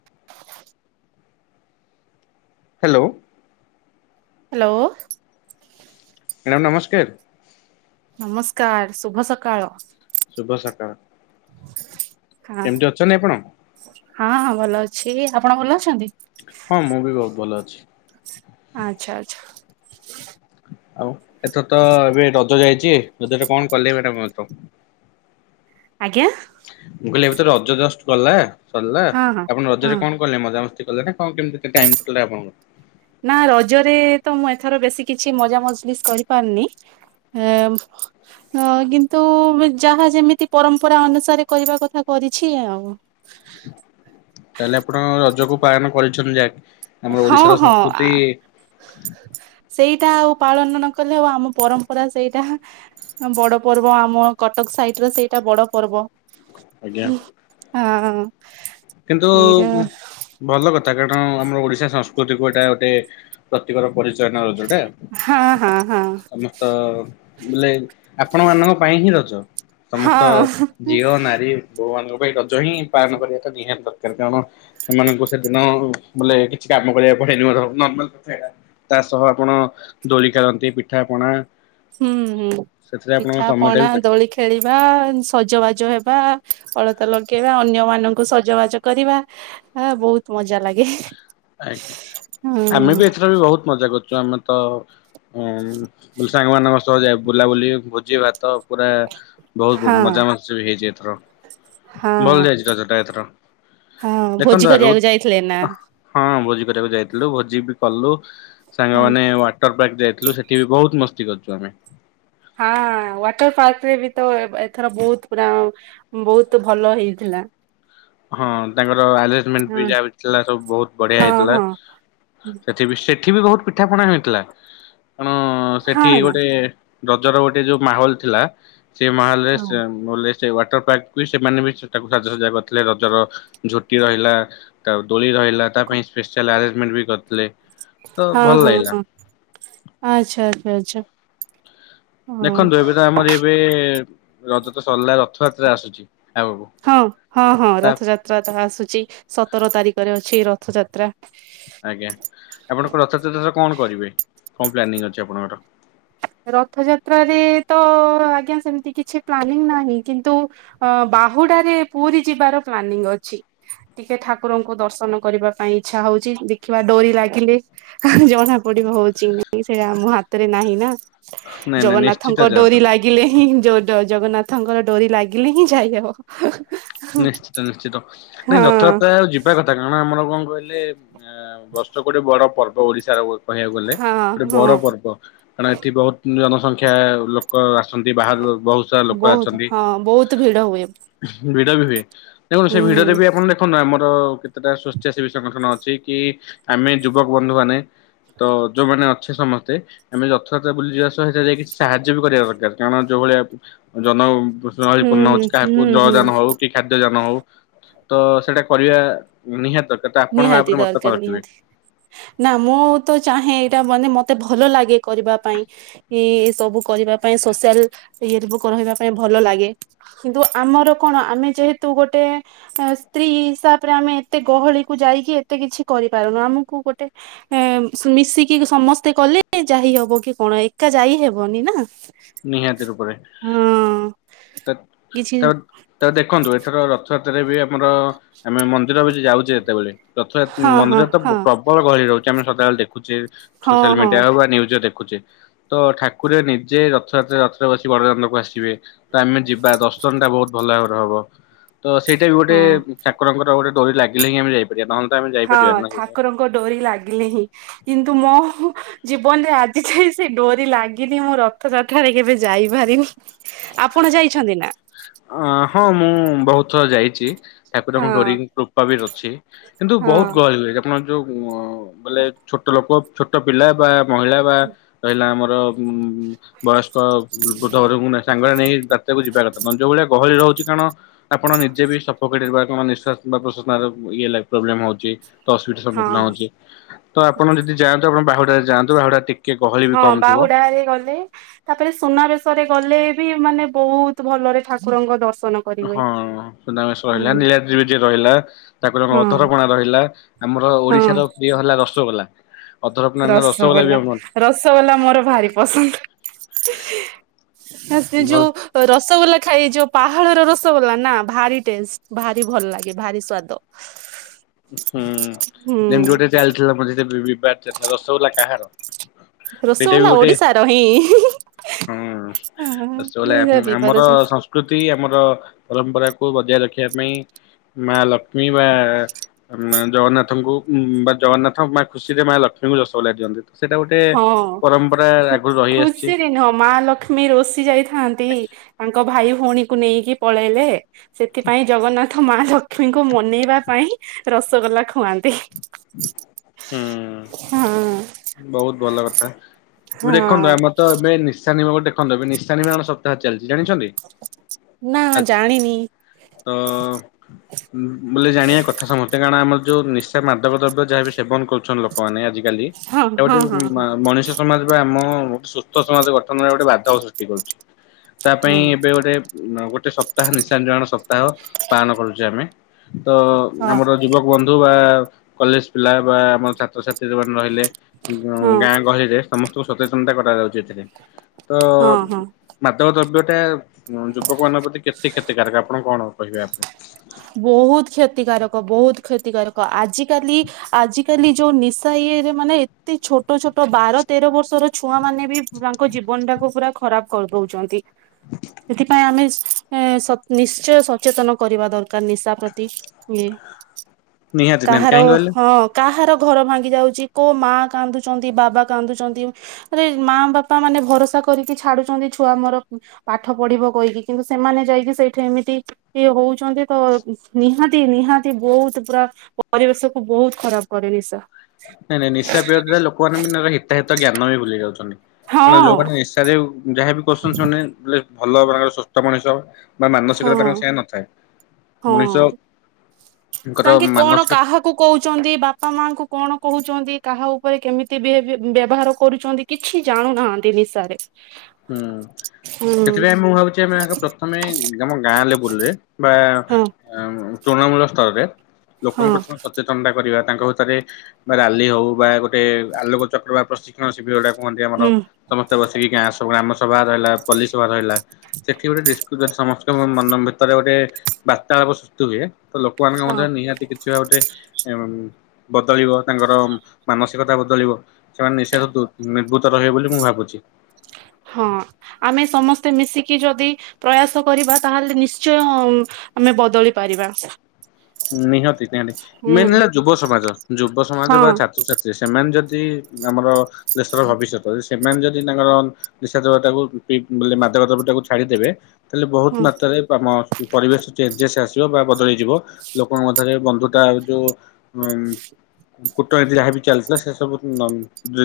[inaudible] Hello hello madam ନମସ୍କାର ନମସ୍କାର ଶୁଭ ସକାଳ। ଶୁଭ ସକାଳ। ହାଁ କେମିତି ଅଛନ୍ତି ଆପଣ? ହଁ ହଁ ଭଲ ଅଛି ଆପଣ ଭଲ ଅଛନ୍ତି? ହଁ ମୁଁ ବି ବହୁତ ଭଲ ଅଛି। ଆଚ୍ଛା ଆଚ୍ଛ ଆଉ ଏଥର ତ ଏବେ ରଜ ଯାଇଚି ରଜ ରେ କଣ କଲେ ମାଡାମ ଏଥର? ଆଜ୍ଞା। ମୁଁ କହିଲି ଏବେ ତ ରଜ ଜଷ୍ଟ ଗଲା ସରିଲା ହଁ ହଁ ଆପଣ ହଁ ରଜରେ କଣ କଲେ ମଜା ମ ସ୍ତି କଲେ ନା କଣ କେମତି ଟାଇମ କଟେଇଲେ ଆପଣଙ୍କର ନା ରଜରେ ତ ମୁଁ ଏଥର ବେଶୀ କିଛି ମଜା ମଜଲିସ୍ କରିପାରରିନି। ଏ ଅଁ କିନ୍ତୁ ଯାହା ଯେମିତି ପରମ୍ପରା ଅନୁସାରେ କରିବା କଥା କ ରିଛି ଆଉ ତାହେଲେ ଆପଣ ରଜକୁ ପାଳନ କରିଛନ୍ତି ଯାହା ହଁ ହଁ ଆ ସେଇଟା ଆଉ ପାଳନ ନ କଲେ ହବ ଆମ ପରମ୍ପରା ସେଇଟା ବଡ ପର୍ବ ଆମ କଟକ ସାଇଟ ର ସେଇଟା ବଡ ପର୍ବ। ଆଜ୍ଞା ଉଁ ହଁ କିନ୍ତୁ ଏଇଟା ଭଲ କଥା କାରଣ ଆମ ଓଡିଶା ସଂସ୍କୃତି କୁ ଏଟା ଗୋଟେ ପ୍ରତିଭାର ପରିଚାଳନା ରଜ ଟା ହଁ ହଁ ହଁ ସମସ୍ତ ବୋଲେ ଆପଣ ମାନଙ୍କ ପାଇଁ ହିଁ ରଜ। ସମସ୍ତ ହଁ ଝିଅ ନାରୀ ଭଗବାନଙ୍କ ପାଇଁ ରଜ ହିଁ ପାଳନ କରିବାଟା ନିହାତି ଦରକାର କାରଣ ସେମାନଙ୍କୁ ସେଦିନ ବୋଲେ କିଛି କାମ କରିବାକୁ ପଡେନି ବରଂ ନର୍ମାଲ ତା ସହ ଆପଣ ଦୋଳି ଖେଳନ୍ତି ପିଠା ପଣା ହୁଁ ହୁଁ ସେଥିରେ ଆପଣଙ୍କ ପିଠା ସମୟଟା ପଣା ବି କଟିଯାଏ। ଦୋଳି ଖେଳିବା ସଜବାଜ ହେବା ଅଳତା ଲଗେଇବା ଅନ୍ୟ ମାନଙ୍କୁ ସଜବାଜ କରିବା ଆ ବହୁତ ମଜା ଲାଗେ। ଆଜ୍ଞା ହୁଁ ଆମେ ବି ଏଥିର ବି ବହୁତ ମଜା କରୁଚୁ ଆମେ ତ ଅଁ ସାଙ୍ଗମାନଙ୍କ ସହ ଯାଏ ବୁଲାବୁଲି ଭୋଜି ଭାତ ପୁରା ବହୁତ ହଁ ମଜା ମସ୍ତି ହେଇଚି ଏଥର ହଁ ଭଲ ଯାଇଚି ରଜଟା ଏଥର ହଁ ଭୋଜି ଦେଖନ୍ତୁ ଆଗକୁ କରିବାକୁ ଯାଇଥିଲେ ନା ହଁ ହଁ ଭୋଜି କରିବାକୁ ଯାଇଥିଲୁ ଭୋଜି ବି କଲୁ ହଁ ସାଙ୍ଗମାନେ ୱାଟର ପାର୍କ ଯାଇ ଥିଲୁ ସେଠି ବି ବହୁତ ମସ୍ତି କରିଚୁ ଆମେ ହଁ ୱାଟର ପାର୍କ ରେ ବି ତ ଏଥର ବହୁତ ପୁରା ବହୁତ ଭଲ ହେଇଥିଲା। ହଁ ତାଙ୍କର ଆରେ୍ଜମଣ୍ଟ ବି ହଁ ଯାହାବି ଥିଲା ସବୁ ବହୁତ ବଢିଆ ହଁ ହେଇଥିଲା। ହଁ ସେଠି ବି ସେଠି ବି ବହୁତ ପିଠା ପଣା ହେଇଥିଲା କଣ ସେଠି ହଁ ନା ଗୋଟେ ରଜର ଗୋଟେ ଯୋଉ ମାହୋଲ ଥିଲା ସେ ମାହଲ ରେ ହଁ ସେ ସେ ୱାଟର ପାର୍କକୁ ସେମାନେ ବି ସେ ତାାକୁ ସାଜସଜା କରିଥିଲେ। ରଜର ଝୋଟି ରହିଲା। ତା ଦୋଳି ରହିଲ ତା ପାଇଁ ସ୍ପେଶାଲ ଆରେଞ୍ଜମେଣ୍ଟ ବି କରି ହଁ ହଁ ହଁ ଆଚ୍ଛା ଆଚ୍ଛା ଆଚଛା। ଦେଖନ୍ତୁ ଏବେ ତ ଆମର ଏବେ ରଜ ତ ସରିଲା ରଥଯାତ୍ରା ଆସୁଛି। ଆଗକୁ। ହଁ ହଁ ହଁ ତା ରଥଯାତ୍ରା ତାହା ଆସୁଛି। ସତର ତାରିଖରେ ଅଛି ରଥଯାତ୍ରା। ଆଜ୍ଞା ଆପଣଙ୍କ ରଥଯାତ୍ରାରେ କଣ କରିବେ? କଣ ପ୍ଲାନିଂ ଅଛି ଆପଣଙ୍କର? ରଥଯାତ୍ରାରେରେ ତ ଆଜ୍ଞା ସେମିତି କିଛି ପ୍ଲାନିଂ ନାହିଁ। କିନ୍ତୁ ବାହୁଡାରେ ପୁରୀ ଯିବାର ପ୍ଲାନିଂ ଅଛି। ଟିକେ ଠାକୁରଙ୍କୁ ଦର୍ଶନ କରିବା ପାଇଁ ଇ୍ଛା ହଉଛି। ଦେଖିବା ଡରି ଲାଗିଲେ ଜଣା ପଡିବ ହଉଛି। ନାଇଁ ସେଇଟା ଆମ ହାତରେ ନାହିଁ ନା। ନାଇଁ ନାଇଁ ନିଶ୍ଚିତ ଜଗନ୍ନାଥଙ୍କ ଯାଆନ୍ତୁ ଡୋରି ଲାଗିଲେ ହିଁ ଯୋଉ ଜଗନ୍ନା ତାଙ୍କର ଡୋରି ଲାଗିଲେ ହିଁ ଯାଇହବ। ନିଶ୍ଚିତ ନିଶ୍ଚିତ ନାଇଁ ହଁ ରଥଯାତ୍ରା ଆଉ ଯିବା କଥା କାରଣ ଆମର କଣ କହିଲେ ଆ ବର୍ଷ ଗୋଟେ ବଡ ପର୍ବ ଓଡିଶାର ଗୋ କହିବାକୁ ଗଲେ ହଁ ଗୋଟେ ବଡ ହଁ ପର୍ବ କାରଣ ଏଠି ବୋହୁତ୍ ନିୟନ ସଂଖ୍ୟା ଲୋକ ଆ ଛନ୍ତି ବାହାରର ବୋହୁତ ସାରା ଲୋକ ବହୁତ ଆଛନ୍ତି। ହଁ ବହୁତ ଭିଡ ହୁଏ। ଭିଡି ବି ହୁଏ ଦେଖନ୍ତୁ ହୁଁ ସେ ଭିଡିରେ ବି ଆପଣ ଦେଖନ୍ତୁ ଆମର ର କେତେଟା ସ୍ଵଚ୍ଛା ସେବୀ ସଂଗଠନ ଅଛି କି ଆମେ ଯୁବକ ବନ୍ଧୁମାନେ ତ ଯୋଉମାନେ ଅଛେ ସମସ୍ତେ ଆମେ ଯଥଯାତ୍ରା ବୁଲିଯିବା ସହିତ ଯାଇକି ସାହାଯ୍ୟ ବି କରିବା ଦରକାର କାରଣ ଯୋଉ ଭଳିଆ ଜନ ହୁଁ ଗହଳିପୂର୍ଣ୍ଣ ହୁଁ ଅଛି କାହାକୁ ହୁଁ ହୁଁ ଯାନ ହୋଉ କି ଖାଦ୍ୟ ଯାନ ହୋଉ ତ ସେଇଟା କରିବା ନିହାତ ଦ ନିହାତି ଦରକାର ନିହାତି ନା ମୁଁ ତ ଚାହେଁ ଟା ମାନେ ମତେ ଭଲ ଲାଗେ କରିବା ପାଇଁ ଏ ସବୁ କରିବା ପାଇଁ ସୋସିଆଲ ଇଏରେ କରିବୁ ରହିବା ପାଇଁ ଭଲ ଲାଗେ କିନ୍ତୁ ଆମର କଣ ଆମେ ଯେହେତୁ ଗୋଟେ ଏ-ସ୍ତ୍ରୀ ତାପରେ ଆମେ ଏତେ ଗହଳି କୁ ଯାଇକି ଏତେ କିଛି କରିପାରୁନୁ ଆମକୁ ଗୋଟେ ଏ ମିଶିକି ସମସ୍ତେ କଲେ ଯା ହେ ଇ ହବ କି କଣ ଏକା ଯାଇ ହେବନି ନା। ନିହାତି ରୂପରେ। ହଁ ତେ କିଛି ତେବେ ତେବେ ଦେଖନ୍ତୁ ଏଥର ରଥଯାତ୍ ରେ ବି ଆମର ଆମେ ମନ୍ଦିର ବି ଯାଉଚେ ଯେତେବେଳେ ରଥ ଯା ହଁ ହଁ ମନ୍ଦିରରେ ତ ହଁ ପ୍ରବଳ ଗହଳି ରହୁଚି। ଆମେ ସଦାବେଳେ ଦେଖୁଚେ ସୋସିଆଲ ହଁ ହଁ ମିଡିଆ ହୋଉ ବା ନ୍ୟୁଜରେ ଦେଖୁଚେ ତ ଠାକୁରେ ନିଜେ ର ରଥଯାତ୍ରା ରଥରେ ବସି ବଡଦାଣ୍ଡକୁ ଆସିବେ ତ ଆମେ ଯିବା ଦର୍ଶନଟା ବୋହୁତ ଭଲ ଭାବରେ ହବ। ତ ସେଇଟା ବି ଗୋଟେ ହଁ। ଠାକୁରଙ୍କର ଗୋଟେ ଡୋରି ଲାଗିଲେ ହିଁ ଆମେ ଯାଇପାରିବା ନହେନ ହଁ ଠାକୁରଙ୍କ ଡୋରି ଲାଗିଲେ ହିଁ କିନ୍ ତୁ ମୋ ଜୀବନରେ ଆଜି ଯାଏ ସେ ଡୋରି ଲାଗିନି ମୁଁ ରଥଯାତ୍ରାରେ କେବେ ଯାଇପାରିନି। ଆପଣ ଯାଇଛନ୍ତି ନା? ଅଁ ହଁ ମୁଁ ବୋହୁତ ଥର ଯାଇଚି। ହଁ ଠାକୁରଙ୍କ ଡୋରି ବି କୃପା ବି ଅଛି କିନ୍ତୁ ହଁ ବୋହୁତୁ ଗହଳି ହୁଏ ଆପଣଙ୍କର ଯୋଉ ଅ ବୋଇଲେ ଛୋଟ ଲୋକ ଛୋଟ ପିଲା ବା ମହିଳା ବା ରହିଲା ଆମର ବୟସ୍କ ବୃଦ୍ଧହୁରକୁ ସାଙ୍ଗରେ ନେଇ ଯାତ୍ରାକୁ ଯିବା କଥା ନୁହଁ ଯୋଉ ଭଳିଆ ଗହଳି ରହୁଚି କାରଣ ଆପଣ ନିଜେ ବି ସଫୋକେଟେଡ୍ ବା କଣ ନିସ୍ୱାସ ବା ପ୍ରଶ୍ୱାସ ଇଏ ଲାଗେ ପ୍ରୋବ୍ଲେମ ହୋଉଛି। ତ ଅସୁବିଧାର ହଁ ସମ୍ମୁଖୀନ ହୋଉଚି ତ ଆପଣ ଯଦି ଯାଆନ୍ତୁ ଆପଣ ବାହୁଡାରେ ଯାଆନ୍ତୁ ବାହୁଡ଼ା ଟିକ ହଁ ବାହୁଡାରେ ଗଲେ ତାପରେ ସୁନାବେଶରେ ଗଲେ ବି ମାନେ ବୋହୁତ ଭଲରେ ଠାକୁରଙ୍କ ଦର୍ଶ ହଁ ସୁନାବେଶର ରହିଲା ନୀଳାଦ୍ରିବିଜେ ରହିଲା ତାପରେ ହଁ ଅଧରପଣା ରହିଲା ଆମ ଆମର ହଁ ଓଡ଼ିଶାର ପ୍ରିୟ ହେଲା ରସଗୋଲା। ଅଧରପଣା ନା ବି ରସଗୋଲା ଆମର ରସଗୋଲା ମୋର ଭାରି ପସନ୍ଦ। ଆ ସେ ଭଲ ଯୋଉ ରସଗୋଲା ଖାଇ ଯୋଉ ପାହା ଳର ରସଗୋଲା ନା ଭାରି ଟେଷ୍ଟ ଭାରି ଭଲ ଲାଗେ ଭାରି ସ୍ଵାଦ ହୁଁ ଯେମତି ହୁଁ। ଗୋଟେ ଚାଲିଥିଲା ମଝିରେ ବି-ବିବାଦ ଚାଲଥିଲା ରସଗୋଲା କାହାର? ସେଇଟା ବି ରସଗୋଲା ଗୋଟେ ଓଡିଶାର ହିଁ। ହଁ ହଁ ରସଗୋଲା ଏଇରା ବିବାଦ ଆମର ଚାଲିଛି। ସଂସ୍କୃତି ଆମର ପରମ୍ପରାକୁୁ ବଜାୟ ରଖିବା ପାଇଁ ମା ଲକ୍ଷ୍ମୀ ବା ଉମ୍-ଜଗନ୍ନାଥଙ୍କୁ ବା ଜଗନ୍ନାଥ ମାଆ ଖୁସିରେ ମାଆ ଲକ୍ଷ୍ମୀ ଙ୍କୁ ରସଗୋଲା ଦିଅନ୍ତି ତ ସେଟା ଗୋଟେ ହଁ ପରମ୍ପରା ଆଗରୁ ରହିଆସିଚି। ହଁ ମାଆ ଲକ୍ଷ୍ମୀ ରୁଷି ଯାଇଥାନ୍ତି ତାଙ୍କ ଭାଇ ଭୋଉଣୀଙ୍କୁ ନେଇକି ପଳେଇଲେ ସେଥିପାଇଁ ଜଗନ୍ନାଥ ମା ଲକ୍ଷ୍ମୀଙ୍କୁ ମନେଇବା ପାଇଁ ରସଗୋଲା ଖୁଆନ୍ତି। ହୁଁ ହଁ ବୋହୁତ ଭଲ କଥା ପୁର ଦେଖନ୍ତୁ ହଁ ଆମର ତ ଏବେ ନିଶା ନିର ଏବେ ନିଶା ନିବାରଣ ସପ୍ତାହ ଚାଲିଛି ଜାଣିଛନ୍ତି? ନା ଆଜି ଜାଣିନି ତ ବୋଇଲେ ଜାଣିବା କଥା ସମସ୍ତେ କାରଣ ଆମର ଯୋଉ ନି ସେ ମାଦବ ଦ୍ରବ୍ୟ ଯାହାବି ସେବନ କରୁଛନ୍ତି ଲୋକମାନେ ଆଜି କାଲି ହଁ ହଁ ହଁ ହଁ ମଣିଷ ସମାଜ ବା ଆମ ମୁକ୍ତ ସମାଜ ଗଠନରେ ଗୋଟେ ବାର୍ତ୍ତା ସୃଷ୍ଟି କରୁଛି। ତା ହଁ ପାଇଁ ଏବେ ଗୋଟେ ଗୋଟେ ସପ୍ତାହ ନିଶା ସପ୍ତାହ ପାଳନ କରୁଛେ ଆମେ ତ ହଁ। ଆମର ଯୁବକ ବନ୍ଧୁ ବା କଲେଜ୍ ପିଲା ବା ଆମର ଛାତ୍ରଛାତ୍ରୀ ଯୋଉମାନେ ରହିଲେ ହଁ ଗାଁ ଗହଳିରେ ସମସ୍ତଙ୍କୁ ସଚେତନତା କରାଯାଉଛି ଏଠି। ତ ହଁ ହଁ ମାଦକ ଦ୍ରବ୍ୟ ଏା ଯୁବକମାନ ପ୍ରତି କେତେ କ୍ଷତିକାରକ ଆପଣ କଣ କହିବେ ଆ ଉପରେ। ବହୁତ କ୍ଷତିକାରକ ବହୁତ କ୍ଷତିକାରକ ଆଜିକାଲି ଆଜିକାଲି ଯୋଉ ନିଶା ଇଏରେ ମାନେ ଏତେ ଛୋଟ ଛୋଟ ବାର ତେର ବର୍ଷର ଛୁଆ ମାନେ ବି ତାଙ୍କ ଜୀବନ ଟାକୁ ପୁରା ଖରାପ କରୁଛନ୍ତି। କହୁଛନ୍ତି ସେଥିପାଇଁ ଆମେ ନିଶ୍ଚୟ ସଚେତନ କରିବା ଦରକାର। ନିଶା ପ୍ରତି ଇଏ ନିହାତି ନିହାତି କାହାର କାହିଁକି କହିଲେ ହଁ କାହାର। ଘର ଭାଙ୍ଗି ଯାଉଛି କୋଉ ମା କାନ୍ଦୁଛନ୍ତି ବାବା କାନ୍ଦୁଛନ୍ତି ଆରେ ମା ବାପା ମାନେ ଭରସା କରିକି ଛାଡୁଛନ୍ତି ଛୁଆ ମୋର ପାଠ ପଢିବ କହିକି। କିନ୍ତୁ ସେମାନେ ଯାଇକି ସେଇଠା ଏମିତି ଇଏ ହଉଛନ୍ତି। ତ ନିହାତି ନିହାତି ବହୁତ ପୁରା ପରିବେଶ କୁ ବହୁତ ଖରାପ କରେ ନିଶା। ନାଇଁ ନାଇଁ ନିଶା ପ୍ରିୟ ଥିଲା ଲୋକମାନୋନ ବି ହିତାହିତ ଜ୍ଞାନ ବି ଭୁଲି ଯାଉଛନ୍ତି। କାରଣ ହଁ ଯୋଉମାନେ ନିଶା ଯାହାବି କରୁଛନ୍ତି ସେମାନେ ବି ଭଲ [unintelligible] ସୁସ୍ଥ ମଣିଷ ବା ହଁ ମାନସିକତା ତାଙ୍କ ସେୟା ନଥାଏ ହଁ ମଣିଷ ତାଙ୍କେ କଣ କାହାକୁ କହୁଛନ୍ତି ବାପା ମାଙ୍କୁ କଣ କହୁଛନ୍ତି କାହା ଉପରେ କେମିତି ବିହେବି ବ୍ୟବହାର କରୁଛନ୍ତି କିଛି ଜାଣୁନାହାନ୍ତି ନିଶାରେ। ହୁଁ ହୁଁ ସେଥିପାଇଁ ମୁଁ ଭାବୁଛି ଆମେ ପ୍ରଥମେ ଆମ ଗାଁ ଲେବୁଲରେ ବା ହଁ ତୃଣମୂଳ ସ୍ତରରେ। ହଁ ଲୋକଙ୍କ ଠୁ ସଚେତନତା କରିବାର। ତାଙ୍କ ଭିତରେ ରାଲି ହଉ ବା ଗୋଟେ ଆଲୋକଚକ୍ର ବା ପ୍ରଶିକ୍ଷଣ ଶିବିର ଗୁଟା କୁହଣ୍ ଆମର ହୁଁ ସମସ୍ତେ ବସିକି ଗାଁ ଆସ। ଗ୍ରାମ ସଭା ରହିଲ ପଲ୍ଲୀ ସଭା ରହିଲା ସେଠି ଗୋଟ ଦିଷ୍ [unintelligible] ମନ ଭିତରେ ଗୋଟେ ବାର୍ତ୍ତାଳାପ ସୃଷ୍ଟି ହୁଏ ତ ଲୋକମାନଙ୍କ ହଁ ମଧ୍ୟରେ ନିହାତି। ସଏ ବା ଗୋଟେ ବଦଳିବ ତାଙ୍କର ମାନସିକତା ବଦଳିବ ସେମାନେ ନିଶାଠୁ ଦୁର ନିର୍ଭୂତ ରହେ ବୋଲି ମୁଁ ଭାବୁଛି। ହଁ ଆମେ ସମସ୍ତେ ମିଶିକି ଯଦି ପ୍ରୟାସ କରିବା ତା ହେଲେ ନିଶ୍ଚୟ ଉଁ ଆମେ ବଦଳି ପାରିବା। ନିହାତି ନିହାତି ହୁଁ ମେନ ହେଲା ଯୁବ ସମାଜ ଯୁବ ସମାଜ ହଁ ବା ଛାତ୍ରଛାତ୍ରୀ ସେମାନେ ଯଦି [unintelligible] ଆମର ଦେଶର ଭବିଷ୍ୟତ ସେମାନେ ଯଦି ତାଙ୍କର ନିଶା ଦେବାଟାକୁ ମାଦକ ଦ୍ରବ୍ୟ ଟାକୁ ଛାଡିଦେବେ ତାଲେ ବହୁତ ହଁ ମାତ୍ରାରେ ଆମ ପରିବେଶ ଚେଞଜସ୍ ଆସିବ ବା ବଦଳେଇଯିବ। ଲୋକଙ୍କ ମତରେ ବନ୍ଧୁତା ଯୋଉ ଉଁ କୂଟନୀତି ଯାହାବ ଚାଲିଥିଲା ସେ ସବୁ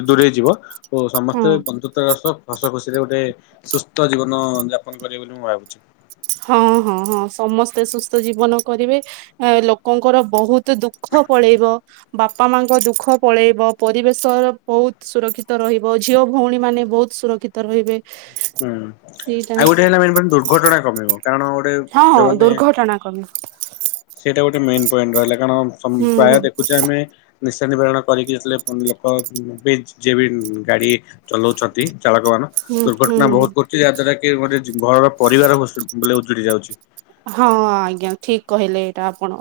ଦୂରେଇ ଯିବ। ଓ ହଁ ସମସ୍ତେ ବନ୍ଧୁତା ର ସହ ହସ ଖୁସିରେ ଗୋଟେ ସୁସ୍ଥ ଜୀବନ ଯାପନ କରିବେ ବୋଲି ମୁଁ ଭାବୁଛି ହଁ ହଁ ହଁ ସମସ୍ତେ ସୁସ୍ଥ ଜୀବନ କରିବେ ଲୋକଙ୍କର ବହୁତ ଦୁଃଖ ପଳେଇବ ବାପା ମାଙ୍କ ଦୁଃଖ ପଳେଇବ ପରିବେଶ ବହୁତ ସୁରକ୍ଷିତ ରହିବ ଝିଅ ଭଉଣୀ ମାନେ ବହୁତ ସୁରକ୍ଷିତ ରହିବେ। ହୁଁ ସେଇଟା ଆଉ ଗୋଟେ ହେଲା ମନ୍ ଦୁର୍ଘଟଣା କ କାରଣ ଗୋଟେ ହଁ ହଁ ଯୋଉ ଦୁର୍ଘଟଣା କମିବ ସେଟା ଗୋଟେ ମେନ୍ ପଏଣ୍ଟ ରହିଲା କାରଣ ହୁଁ ପ୍ରାୟ ହୁଁ ଦେଖୁଛେ ଆମେ ନି ସେ ନିବାରଣ କରିକି ସେ ଲୋକ ବି ଯିଏ ବି ଗାଡ଼ି ଚଲାଉଛନ୍ତି ଚାଳକ ମାନ ହୁଁ ହୁଁ ଦୁର୍ଘଟଣା ବହୁତ ଘୁଟୁଚି ଯାହା ଦ୍ୱାରା କି ଗୋଟେ ଘରର ପରିବାର ବୁଷୁ ବୋଇଲେ ଉଜୁଡି ଯାଉଛି। ହଁ ଆଜ୍ଞା ଠିକ କହିଲେ ଏଇଟା ଆପଣ।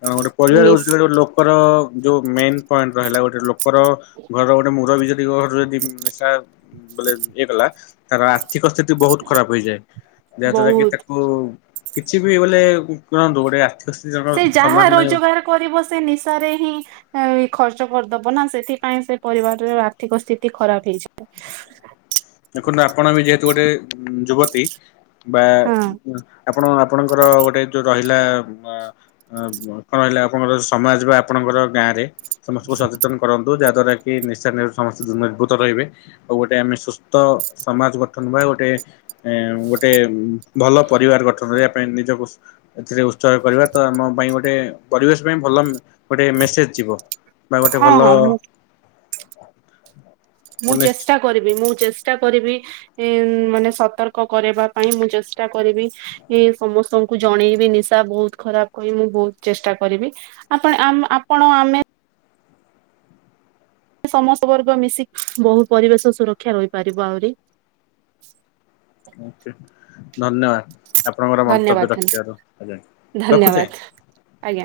କଣ ଗୋଟେ ପରିବାର ହଉଛି ନିସ୍ ଗୋେ ଗେ ଲୋକର। ଯୋଉ ମେନ୍ ପଏଣ୍ଟ ରହିଲା ଗୋଟେ ଲୋକର ଘର ଗୋଟେ ମୂୁର ବିଜ ଘ ଯଦି ନିଶା ବୋ ଇଏ ଗଲା ତାର ଆଠିକ ସ୍ଥିତି ବହୁତ ଖରାପ ହେଇଯାଏ ଯାହାଦ୍ଵାରା କି ବହୁତ ତାକୁ କିଛି ବି ବୋଲେ କୁଣନ୍ତୁ ଗୋଟେ ଆର୍ଥିକ ସ୍ଥିତି ଜଣର ସେ ଯାହା ରୋଜଗାର କରିବ ସେ ନିଶାରେ ହିଁ ଖର୍ଚ୍ଚ କରିଦବ ନା ସେଥିପାଇଁ ସେ ପରିବାରର ଆର୍ଥିକ ସ୍ଥିତି ଖରାପ ହେଇଯିବ। ଦେଖନ୍ତୁ ଆପଣ ବି ଯେହେତୁ ଗୋଟେ ଯୁବତୀ ବା ହଁ ଆପଣ ଆପଣଙ୍କର ଗୋଟେ ଯୋଉ ରହିଲା କଣ ରହିଲା ଆପଣଙ୍କର ସମାଜ ବା ଆପଣଙ୍କ ଆମର ଗାଁ ରେ। ସମସ୍ତଙ୍କୁ ସଚେତନ କରନ୍ତୁ ଯାହା ଦ୍ଵାରା କି ନିଶା ନି ସମେ ଦ ନିର୍ଭୂତ ରହିବେଉ ଗୋଟେ ଆମେସ୍ଥ ତ ସମାଜ ଗଠନ ବା ଗୋଟେ ଗୋଟେ ଭଲ ପରିବାର ଗଠନ କରିବା ପାଇଁ ନିଜକୁ ଏଥିରେ ଉତ୍ସ କରିବା ତ ଆମ ପାଇଁ ଗୋଟେ ପରିବେଶ ପାଇଁ ଭଲ ଗୋଟେ ମେସେଜ ଯିବ। ବା ଗୋଟେ ହଁ ଭଲ ହଁ ମୁଁ ମୁଁ ଚେଷ୍ଟା କରିବି ମୁଁ ଚେଷ୍ଟା ଚୋ କରିବି ମାନେ ସତର୍କ କରିବା ପାଇଁ ମୁଁ ଚେଷ୍ଟା କରିବି ସମସ୍ତଙ୍କୁ ଜଣେଇବି ନିଶା ବହୁତ ଖରାପ କହି ମୁଁ ବହୁତ ଚେଷ୍ଟା କରିବି ଆ ଆପଣ ଆମେ ସମସ୍ତ ବର୍ଗ ମିଶି ବହୁ ପରିବେଶ ସୁରକ୍ଷା ରହିପାରିବ ଆହୁରି। ଓ ଧନ୍ୟବାଦ। ଆପଣଙ୍କର ମନ୍ତବ୍ୟ ଧନ୍ୟବାଦ ରଖିଥିବାରୁ ରଖୁଛ। ଧନ୍ୟବାଦ ଆଜ୍ଞା